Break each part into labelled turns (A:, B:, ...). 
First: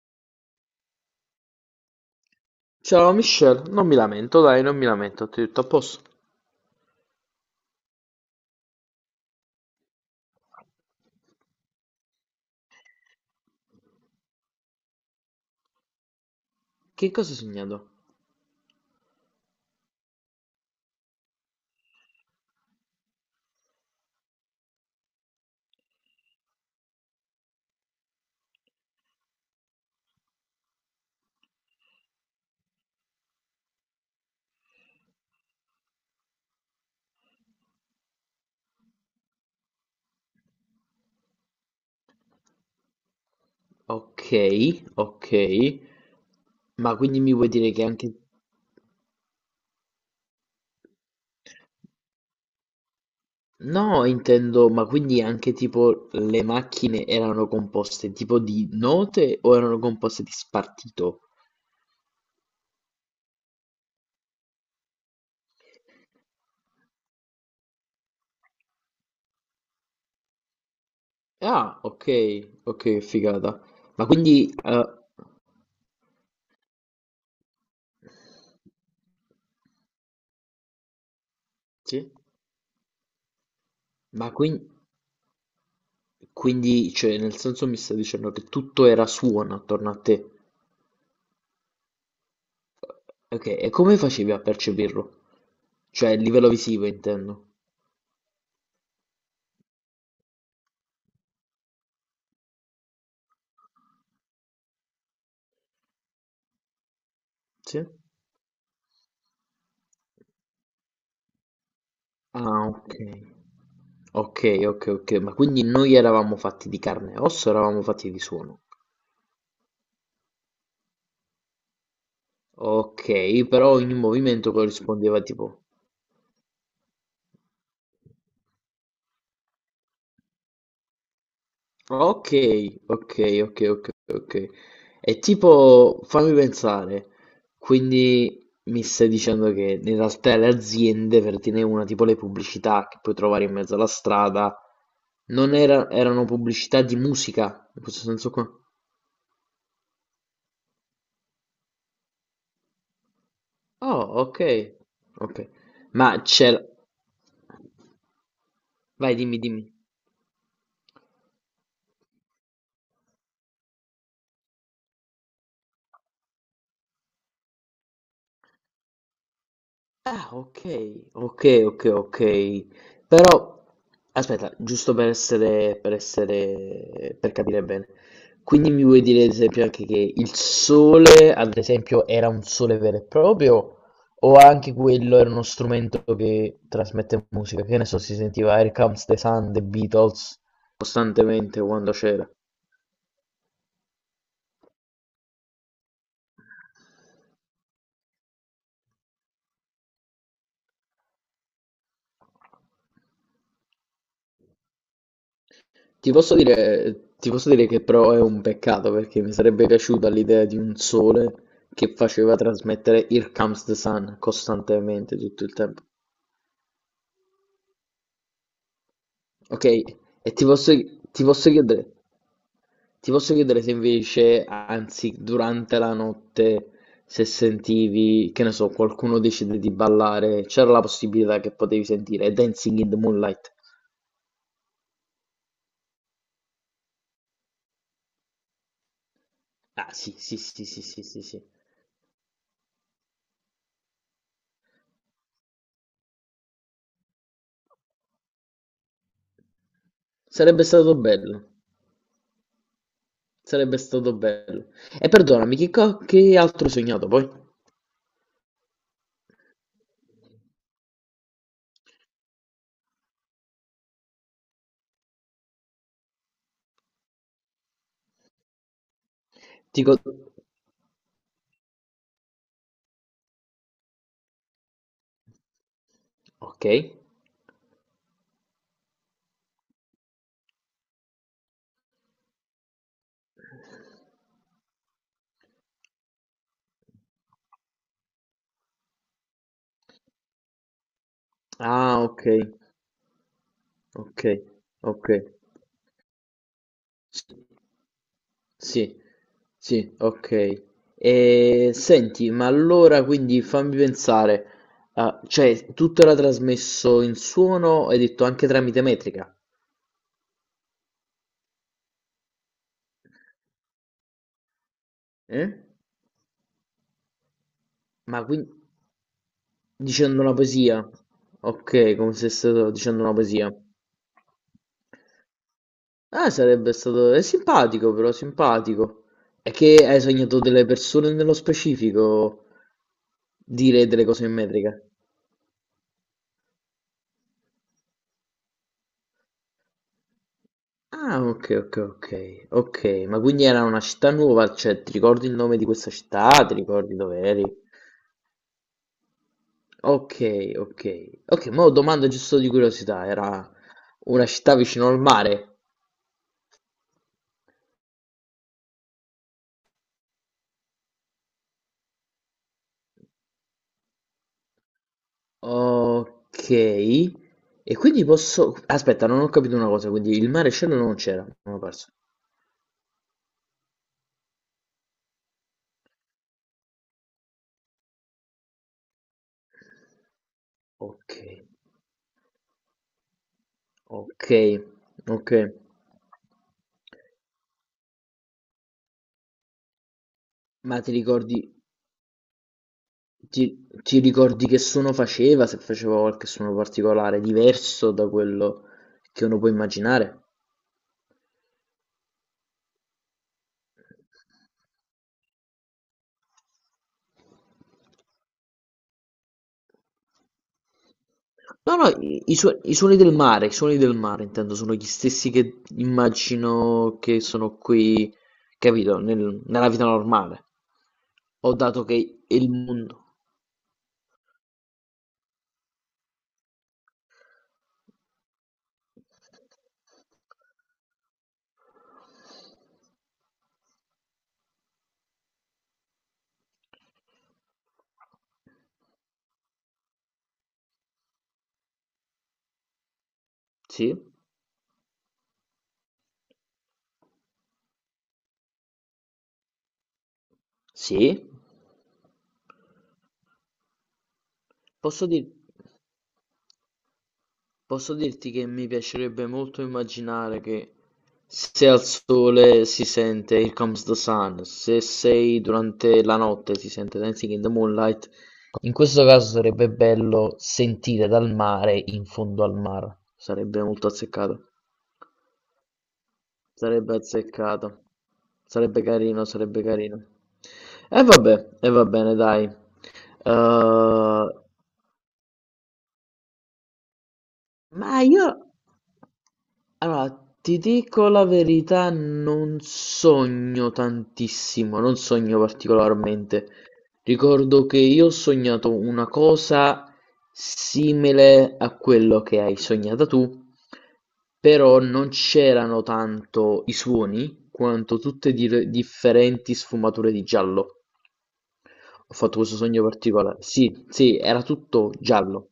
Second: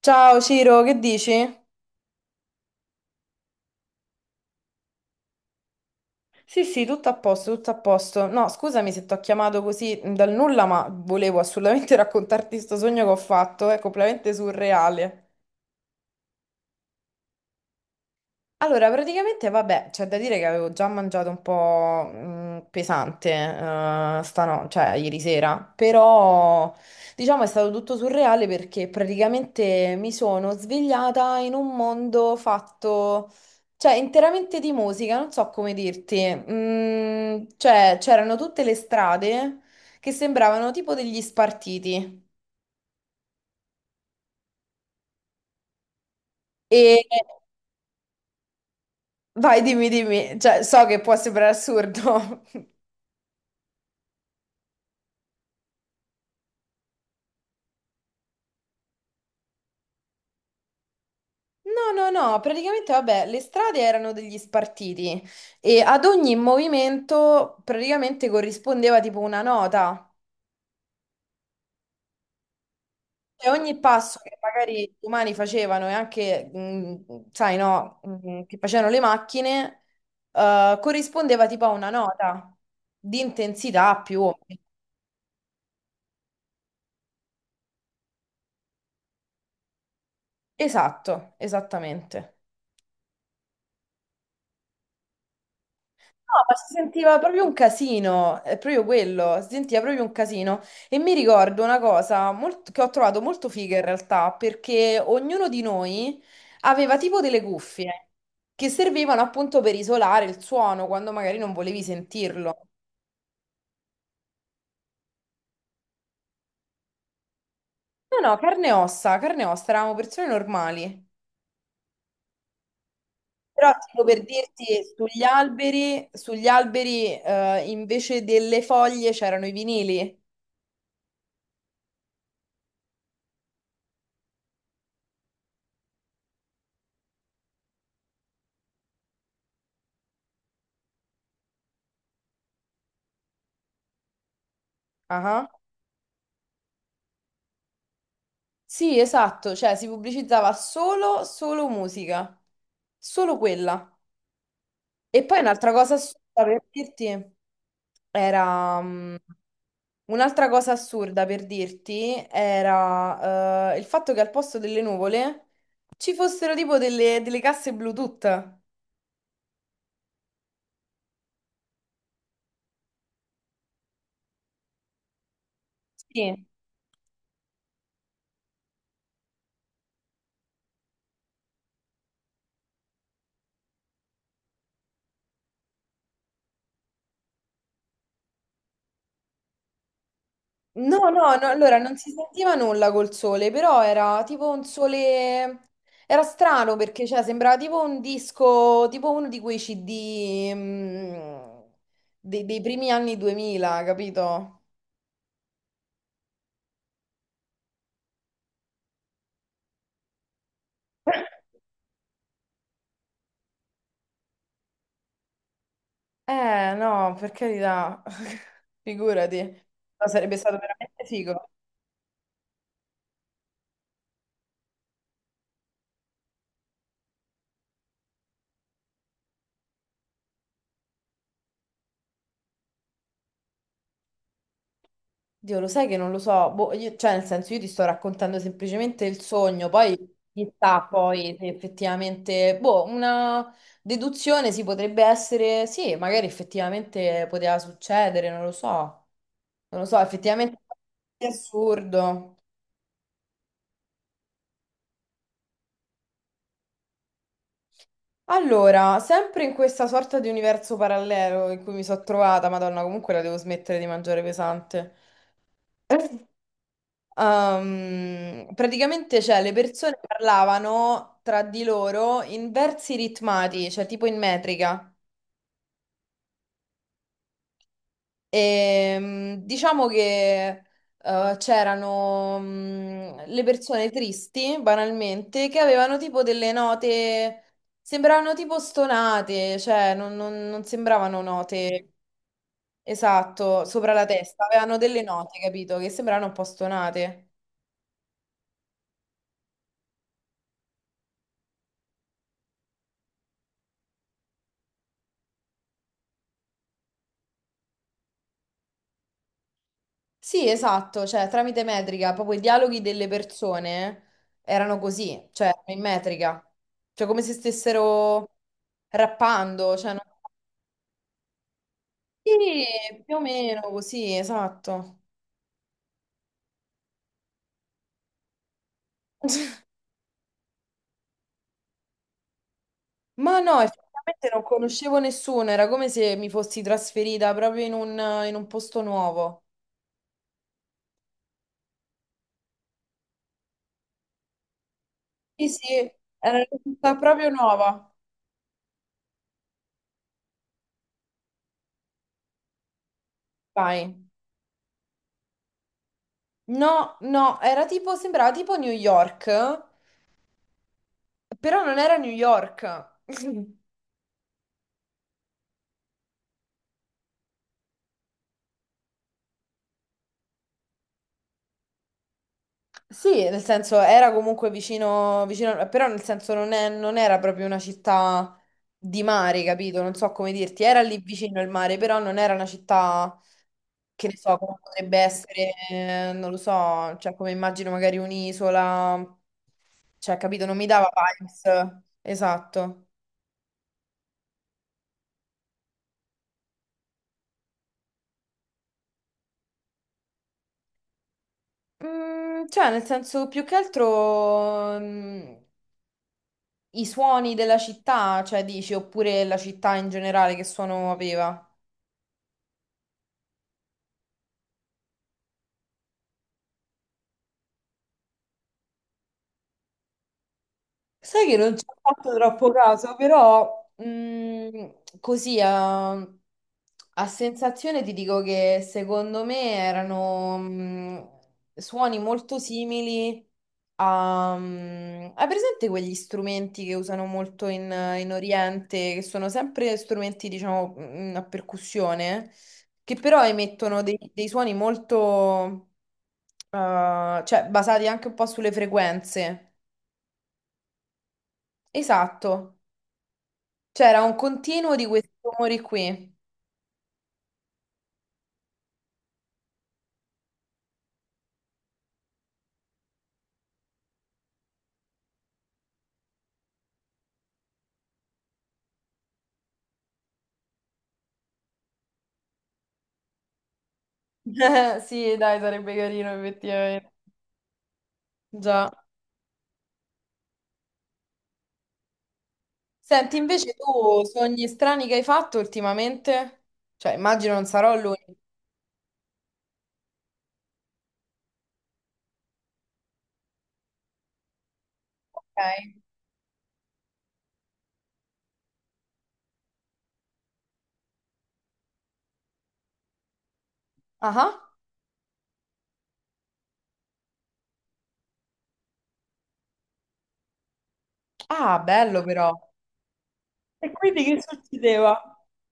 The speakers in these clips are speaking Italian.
A: Ciao Ciro, che dici?
B: Ciao Michelle, non mi lamento, dai, non mi lamento, ti ho detto a posto.
A: Sì, sì, tutto a posto, tutto a posto. No, scusami se ti ho chiamato così dal nulla, ma volevo assolutamente raccontarti sto sogno che ho fatto, è completamente surreale.
B: Che cosa hai sognato?
A: Allora, praticamente, vabbè, c'è da dire che avevo già mangiato un po' pesante, cioè ieri sera, però diciamo è stato tutto surreale perché praticamente mi sono svegliata in un mondo fatto, cioè interamente di musica, non so come dirti. Cioè c'erano tutte le strade che sembravano tipo degli spartiti
B: Ok, ok, ma
A: e
B: quindi mi vuoi dire che anche...
A: vai, dimmi, dimmi, cioè so che può sembrare assurdo.
B: No, intendo, ma quindi anche tipo le macchine erano composte tipo di note o erano composte di spartito?
A: No, no, no, praticamente vabbè, le strade erano degli spartiti e ad ogni movimento praticamente corrispondeva tipo una nota.
B: Ah, ok, ok,
A: Cioè
B: figata.
A: ogni
B: Ma
A: passo che
B: quindi...
A: magari gli umani facevano e anche, sai, no, che facevano le macchine, corrispondeva tipo a una
B: sì?
A: nota di intensità più
B: Ma
A: o
B: quin-
A: meno.
B: quindi, cioè, nel senso mi sta dicendo che tutto era suono attorno a te.
A: Esatto, esattamente.
B: Ok, e come facevi a percepirlo? Cioè, a
A: No,
B: livello
A: ma si
B: visivo
A: sentiva proprio
B: intendo.
A: un casino, è proprio quello, si sentiva proprio un casino. E mi ricordo una cosa che ho trovato molto figa in realtà, perché ognuno di noi aveva tipo delle
B: Sì?
A: cuffie che servivano appunto per isolare il suono quando magari non volevi sentirlo.
B: Ah, ok. Ok, ok, ok, ma quindi noi eravamo fatti di carne e osso, eravamo fatti di
A: No, no,
B: suono.
A: carne e ossa, eravamo persone normali.
B: Ok,
A: Però
B: però ogni
A: tipo per
B: movimento
A: dirti,
B: corrispondeva tipo...
A: sugli alberi invece delle foglie c'erano i vinili.
B: Ok, ok, ok, ok, ok. È tipo, fammi pensare, quindi mi stai dicendo che in realtà le aziende, per dire una, tipo le pubblicità che puoi trovare in mezzo alla strada,
A: Ah ah.
B: non era- erano pubblicità di musica, in questo senso qua?
A: Sì, esatto, cioè si pubblicizzava solo, solo musica, solo quella.
B: Oh, ok,
A: E poi
B: ok.
A: un'altra cosa
B: Ma
A: assurda per
B: c'era...
A: dirti era... mm,
B: Vai, dimmi, dimmi.
A: Un'altra cosa assurda per dirti era il fatto che al posto delle nuvole ci fossero tipo delle casse Bluetooth.
B: Ah, okay, okay, okay, okay. Però aspetta, giusto
A: Sì.
B: per capire bene. Quindi mi vuoi dire ad esempio anche che il sole, ad esempio, era un sole vero e proprio o anche quello era uno strumento che trasmette musica? Che ne so, si sentiva Here Comes the Sun, The Beatles
A: No, no, no,
B: costantemente
A: allora
B: quando
A: non si
B: c'era.
A: sentiva nulla col sole, però era tipo un sole. Era strano perché cioè, sembrava tipo un disco, tipo uno di quei CD dei primi anni 2000, capito?
B: Ti posso dire che però è un peccato perché mi sarebbe piaciuta l'idea di un sole che faceva trasmettere Here Comes the Sun costantemente tutto il tempo.
A: No, per carità, figurati.
B: Ok?
A: No,
B: E
A: sarebbe stato veramente
B: ti posso
A: figo.
B: chiedere, ti posso chiedere se invece, anzi, durante la notte, se sentivi, che ne so, qualcuno decide di ballare, c'era la possibilità che potevi sentire Dancing in the Moonlight.
A: Dio, lo sai che non lo so, boh, cioè nel senso io ti sto raccontando semplicemente il sogno,
B: Ah,
A: poi
B: sì, sì, sì, sì,
A: chissà
B: sì, sì,
A: poi
B: sì.
A: se effettivamente, boh, una deduzione si potrebbe essere, sì, magari effettivamente poteva succedere, non lo so, non lo so, effettivamente
B: Sarebbe stato
A: è
B: bello.
A: assurdo.
B: Sarebbe stato bello. E perdonami, che altro hai sognato poi?
A: Allora, sempre in questa sorta di universo parallelo in cui mi sono trovata, Madonna, comunque la devo smettere di mangiare pesante. Praticamente, cioè, le
B: Ti co-
A: persone parlavano tra di loro in versi ritmati, cioè tipo in metrica.
B: Ok.
A: E, diciamo che c'erano le persone tristi, banalmente, che avevano tipo delle note, sembravano tipo stonate, cioè non sembravano note.
B: Ah, ok.
A: Esatto, sopra la
B: Ok.
A: testa, avevano delle
B: Ok.
A: note, capito, che sembravano un po' stonate.
B: Sì. Sì. Sì, ok. E senti, ma allora quindi fammi pensare, ah, cioè tutto era trasmesso in suono, hai detto anche tramite metrica?
A: Sì, esatto, cioè tramite metrica, proprio i dialoghi delle persone erano così, cioè
B: Eh?
A: erano in metrica, cioè come se
B: Ma
A: stessero
B: quindi
A: rappando, cioè
B: dicendo una poesia? Ok, come se stavo
A: sì,
B: dicendo una
A: più o
B: poesia.
A: meno così, esatto.
B: Ah, sarebbe stato... È simpatico però, simpatico. È che hai sognato delle persone nello specifico
A: Ma no,
B: dire delle cose
A: effettivamente
B: in
A: non
B: metrica.
A: conoscevo nessuno, era come se mi fossi trasferita proprio in un posto nuovo.
B: Ah, ok, ok, ok. Ok, ma quindi era una città nuova, cioè ti ricordi il
A: Sì,
B: nome di questa
A: sì, era
B: città?
A: una
B: Ti ricordi
A: città
B: dove
A: proprio
B: eri?
A: nuova.
B: Ok, ok. Ok, ma domanda giusto di curiosità, era
A: Vai.
B: una città vicino al mare.
A: No, no, era tipo, sembrava tipo New York, però non era New York.
B: Ok. E quindi posso... Aspetta, non ho capito una cosa, quindi il mare e il cielo non c'era, mi ho perso.
A: Sì, nel senso era comunque vicino, vicino, però nel senso non era proprio una città di mare, capito? Non so come dirti, era lì
B: Ok.
A: vicino il mare, però non era una città che ne
B: Ok,
A: so, come potrebbe
B: ok.
A: essere, non lo so, cioè come immagino magari un'isola, cioè capito, non mi
B: Ma
A: dava
B: ti ricordi,
A: vibes, esatto.
B: ti, ti ricordi che suono faceva? Se faceva qualche suono particolare, diverso da quello che uno può immaginare?
A: Cioè nel senso più che altro i suoni della città, cioè dici, oppure la città in generale che suono aveva.
B: No, no, i suoni del mare, i suoni del mare, intendo, sono gli stessi che immagino che sono qui, capito, nella vita normale.
A: Sai che
B: Ho
A: non ci ho
B: dato
A: fatto
B: che il
A: troppo caso,
B: mondo...
A: però così a sensazione ti dico che secondo me erano suoni molto simili hai presente quegli strumenti che usano molto in Oriente, che sono sempre strumenti, diciamo, a percussione, che però emettono
B: Sì?
A: dei suoni molto, cioè basati anche un po' sulle frequenze.
B: Sì?
A: Esatto. C'era un continuo di
B: Posso
A: questi
B: dire...
A: rumori qui.
B: Posso dirti che mi piacerebbe molto immaginare che se al sole si sente Here Comes the Sun, se sei durante la notte si sente Dancing in the Moonlight. In questo caso sarebbe bello sentire dal mare in fondo al mare. Sarebbe molto azzeccato.
A: Sì, dai, sarebbe carino effettivamente.
B: Sarebbe azzeccato.
A: Già.
B: Sarebbe carino, sarebbe carino. E vabbè, e va bene, dai.
A: Senti, invece tu,
B: Eh,
A: sogni strani che hai fatto ultimamente? Cioè, immagino non sarò
B: Ma
A: l'unico,
B: io, allora, ti dico la verità, non sogno tantissimo, non
A: ok?
B: sogno particolarmente. Ricordo che io ho sognato una cosa simile a quello che hai sognato tu,
A: Ah, ah.
B: però non c'erano tanto i suoni quanto differenti sfumature di giallo.
A: Ah, bello
B: Ho
A: però.
B: fatto questo sogno particolare.
A: E
B: Sì,
A: quindi
B: sì,
A: che
B: era tutto
A: succedeva?
B: giallo.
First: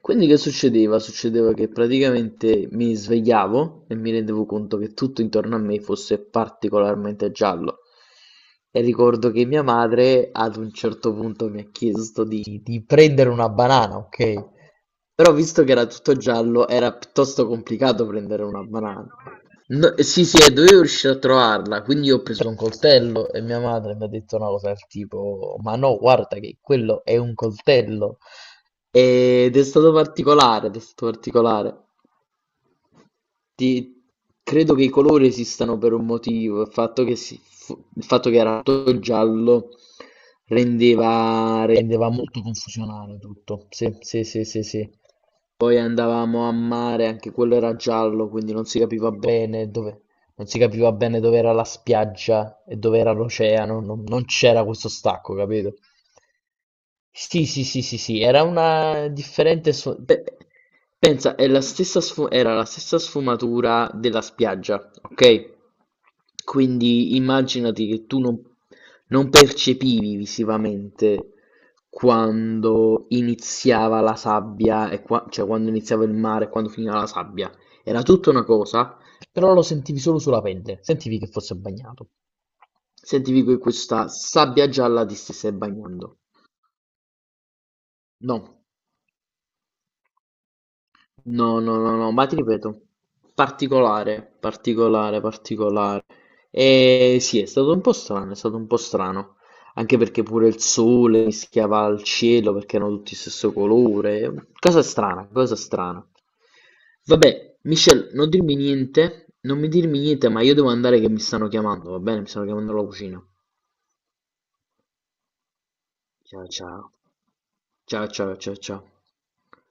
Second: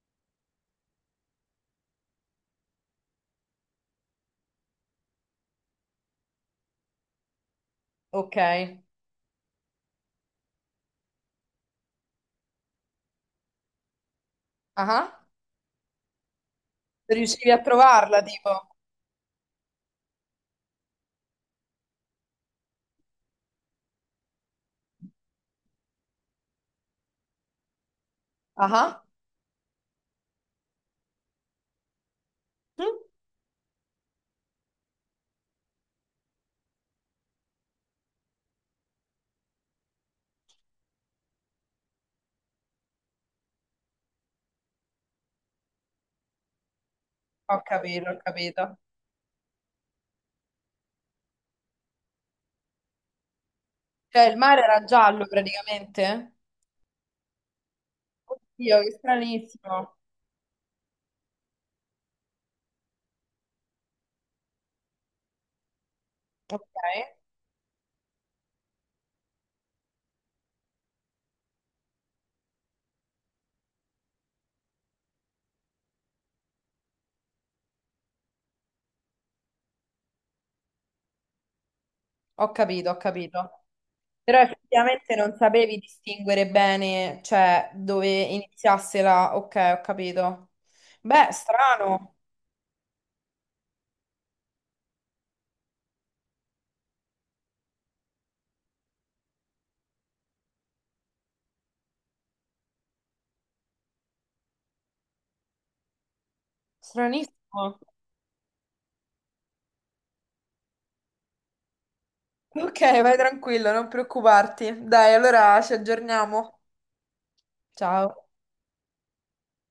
B: Quindi che succedeva? Succedeva che praticamente mi svegliavo e mi rendevo conto che tutto intorno a me fosse particolarmente giallo.
A: Ok.
B: E ricordo che mia madre ad un certo punto mi ha chiesto di prendere una banana, ok?
A: Ah,
B: Però visto che era tutto giallo era piuttosto
A: riuscivi a
B: complicato
A: trovarla,
B: prendere una
A: tipo?
B: banana. No, sì, sì, e dovevo riuscire a trovarla, quindi io ho preso un coltello e mia madre mi ha detto una cosa del tipo, ma no, guarda che quello è un coltello.
A: Ah.
B: Ed è stato particolare, ed è stato particolare.
A: Mm?
B: Ti credo che i colori esistano per un motivo, il fatto che si fu il fatto che era tutto giallo rendeva molto confusionario tutto. Sì, sì, sì, sì, sì. Poi andavamo a mare, anche quello
A: Ho
B: era
A: capito, ho
B: giallo, quindi non
A: capito.
B: si capiva bene dove, non si capiva bene dove era la spiaggia e dove era l'oceano, non
A: Cioè, il mare
B: c'era
A: era
B: questo
A: giallo
B: stacco, capito?
A: praticamente?
B: Sì, sì, sì, sì, sì, era
A: Oddio, che
B: una
A: stranissimo.
B: pensa, è la era la stessa sfumatura della spiaggia, ok?
A: Ok,
B: Quindi immaginati che tu non, non percepivi visivamente quando iniziava la sabbia, e cioè quando iniziava il mare e quando finiva la sabbia. Era tutta una cosa, però lo sentivi solo sulla pelle, sentivi che fosse bagnato,
A: ho capito, ho
B: sentivi che
A: capito.
B: questa
A: Però
B: sabbia gialla
A: effettivamente
B: ti
A: non
B: stesse
A: sapevi
B: bagnando.
A: distinguere bene, cioè, dove
B: No.
A: iniziasse la. Ok, ho capito. Beh,
B: No, no, no, no,
A: strano,
B: ma ti ripeto, particolare, particolare, particolare. E sì, è stato un po' strano, è stato un po' strano, anche perché pure il sole mischiava al cielo perché erano tutti stesso colore. Cosa strana, cosa strana. Vabbè,
A: stranissimo.
B: Michelle, non dirmi niente, non mi dirmi niente, ma io devo andare che mi stanno chiamando, va bene? Mi stanno chiamando
A: Ok,
B: alla
A: vai
B: cucina.
A: tranquillo, non preoccuparti. Dai, allora ci
B: Ciao,
A: aggiorniamo.
B: ciao. Ciao,
A: Ciao.
B: ciao, ciao, ciao.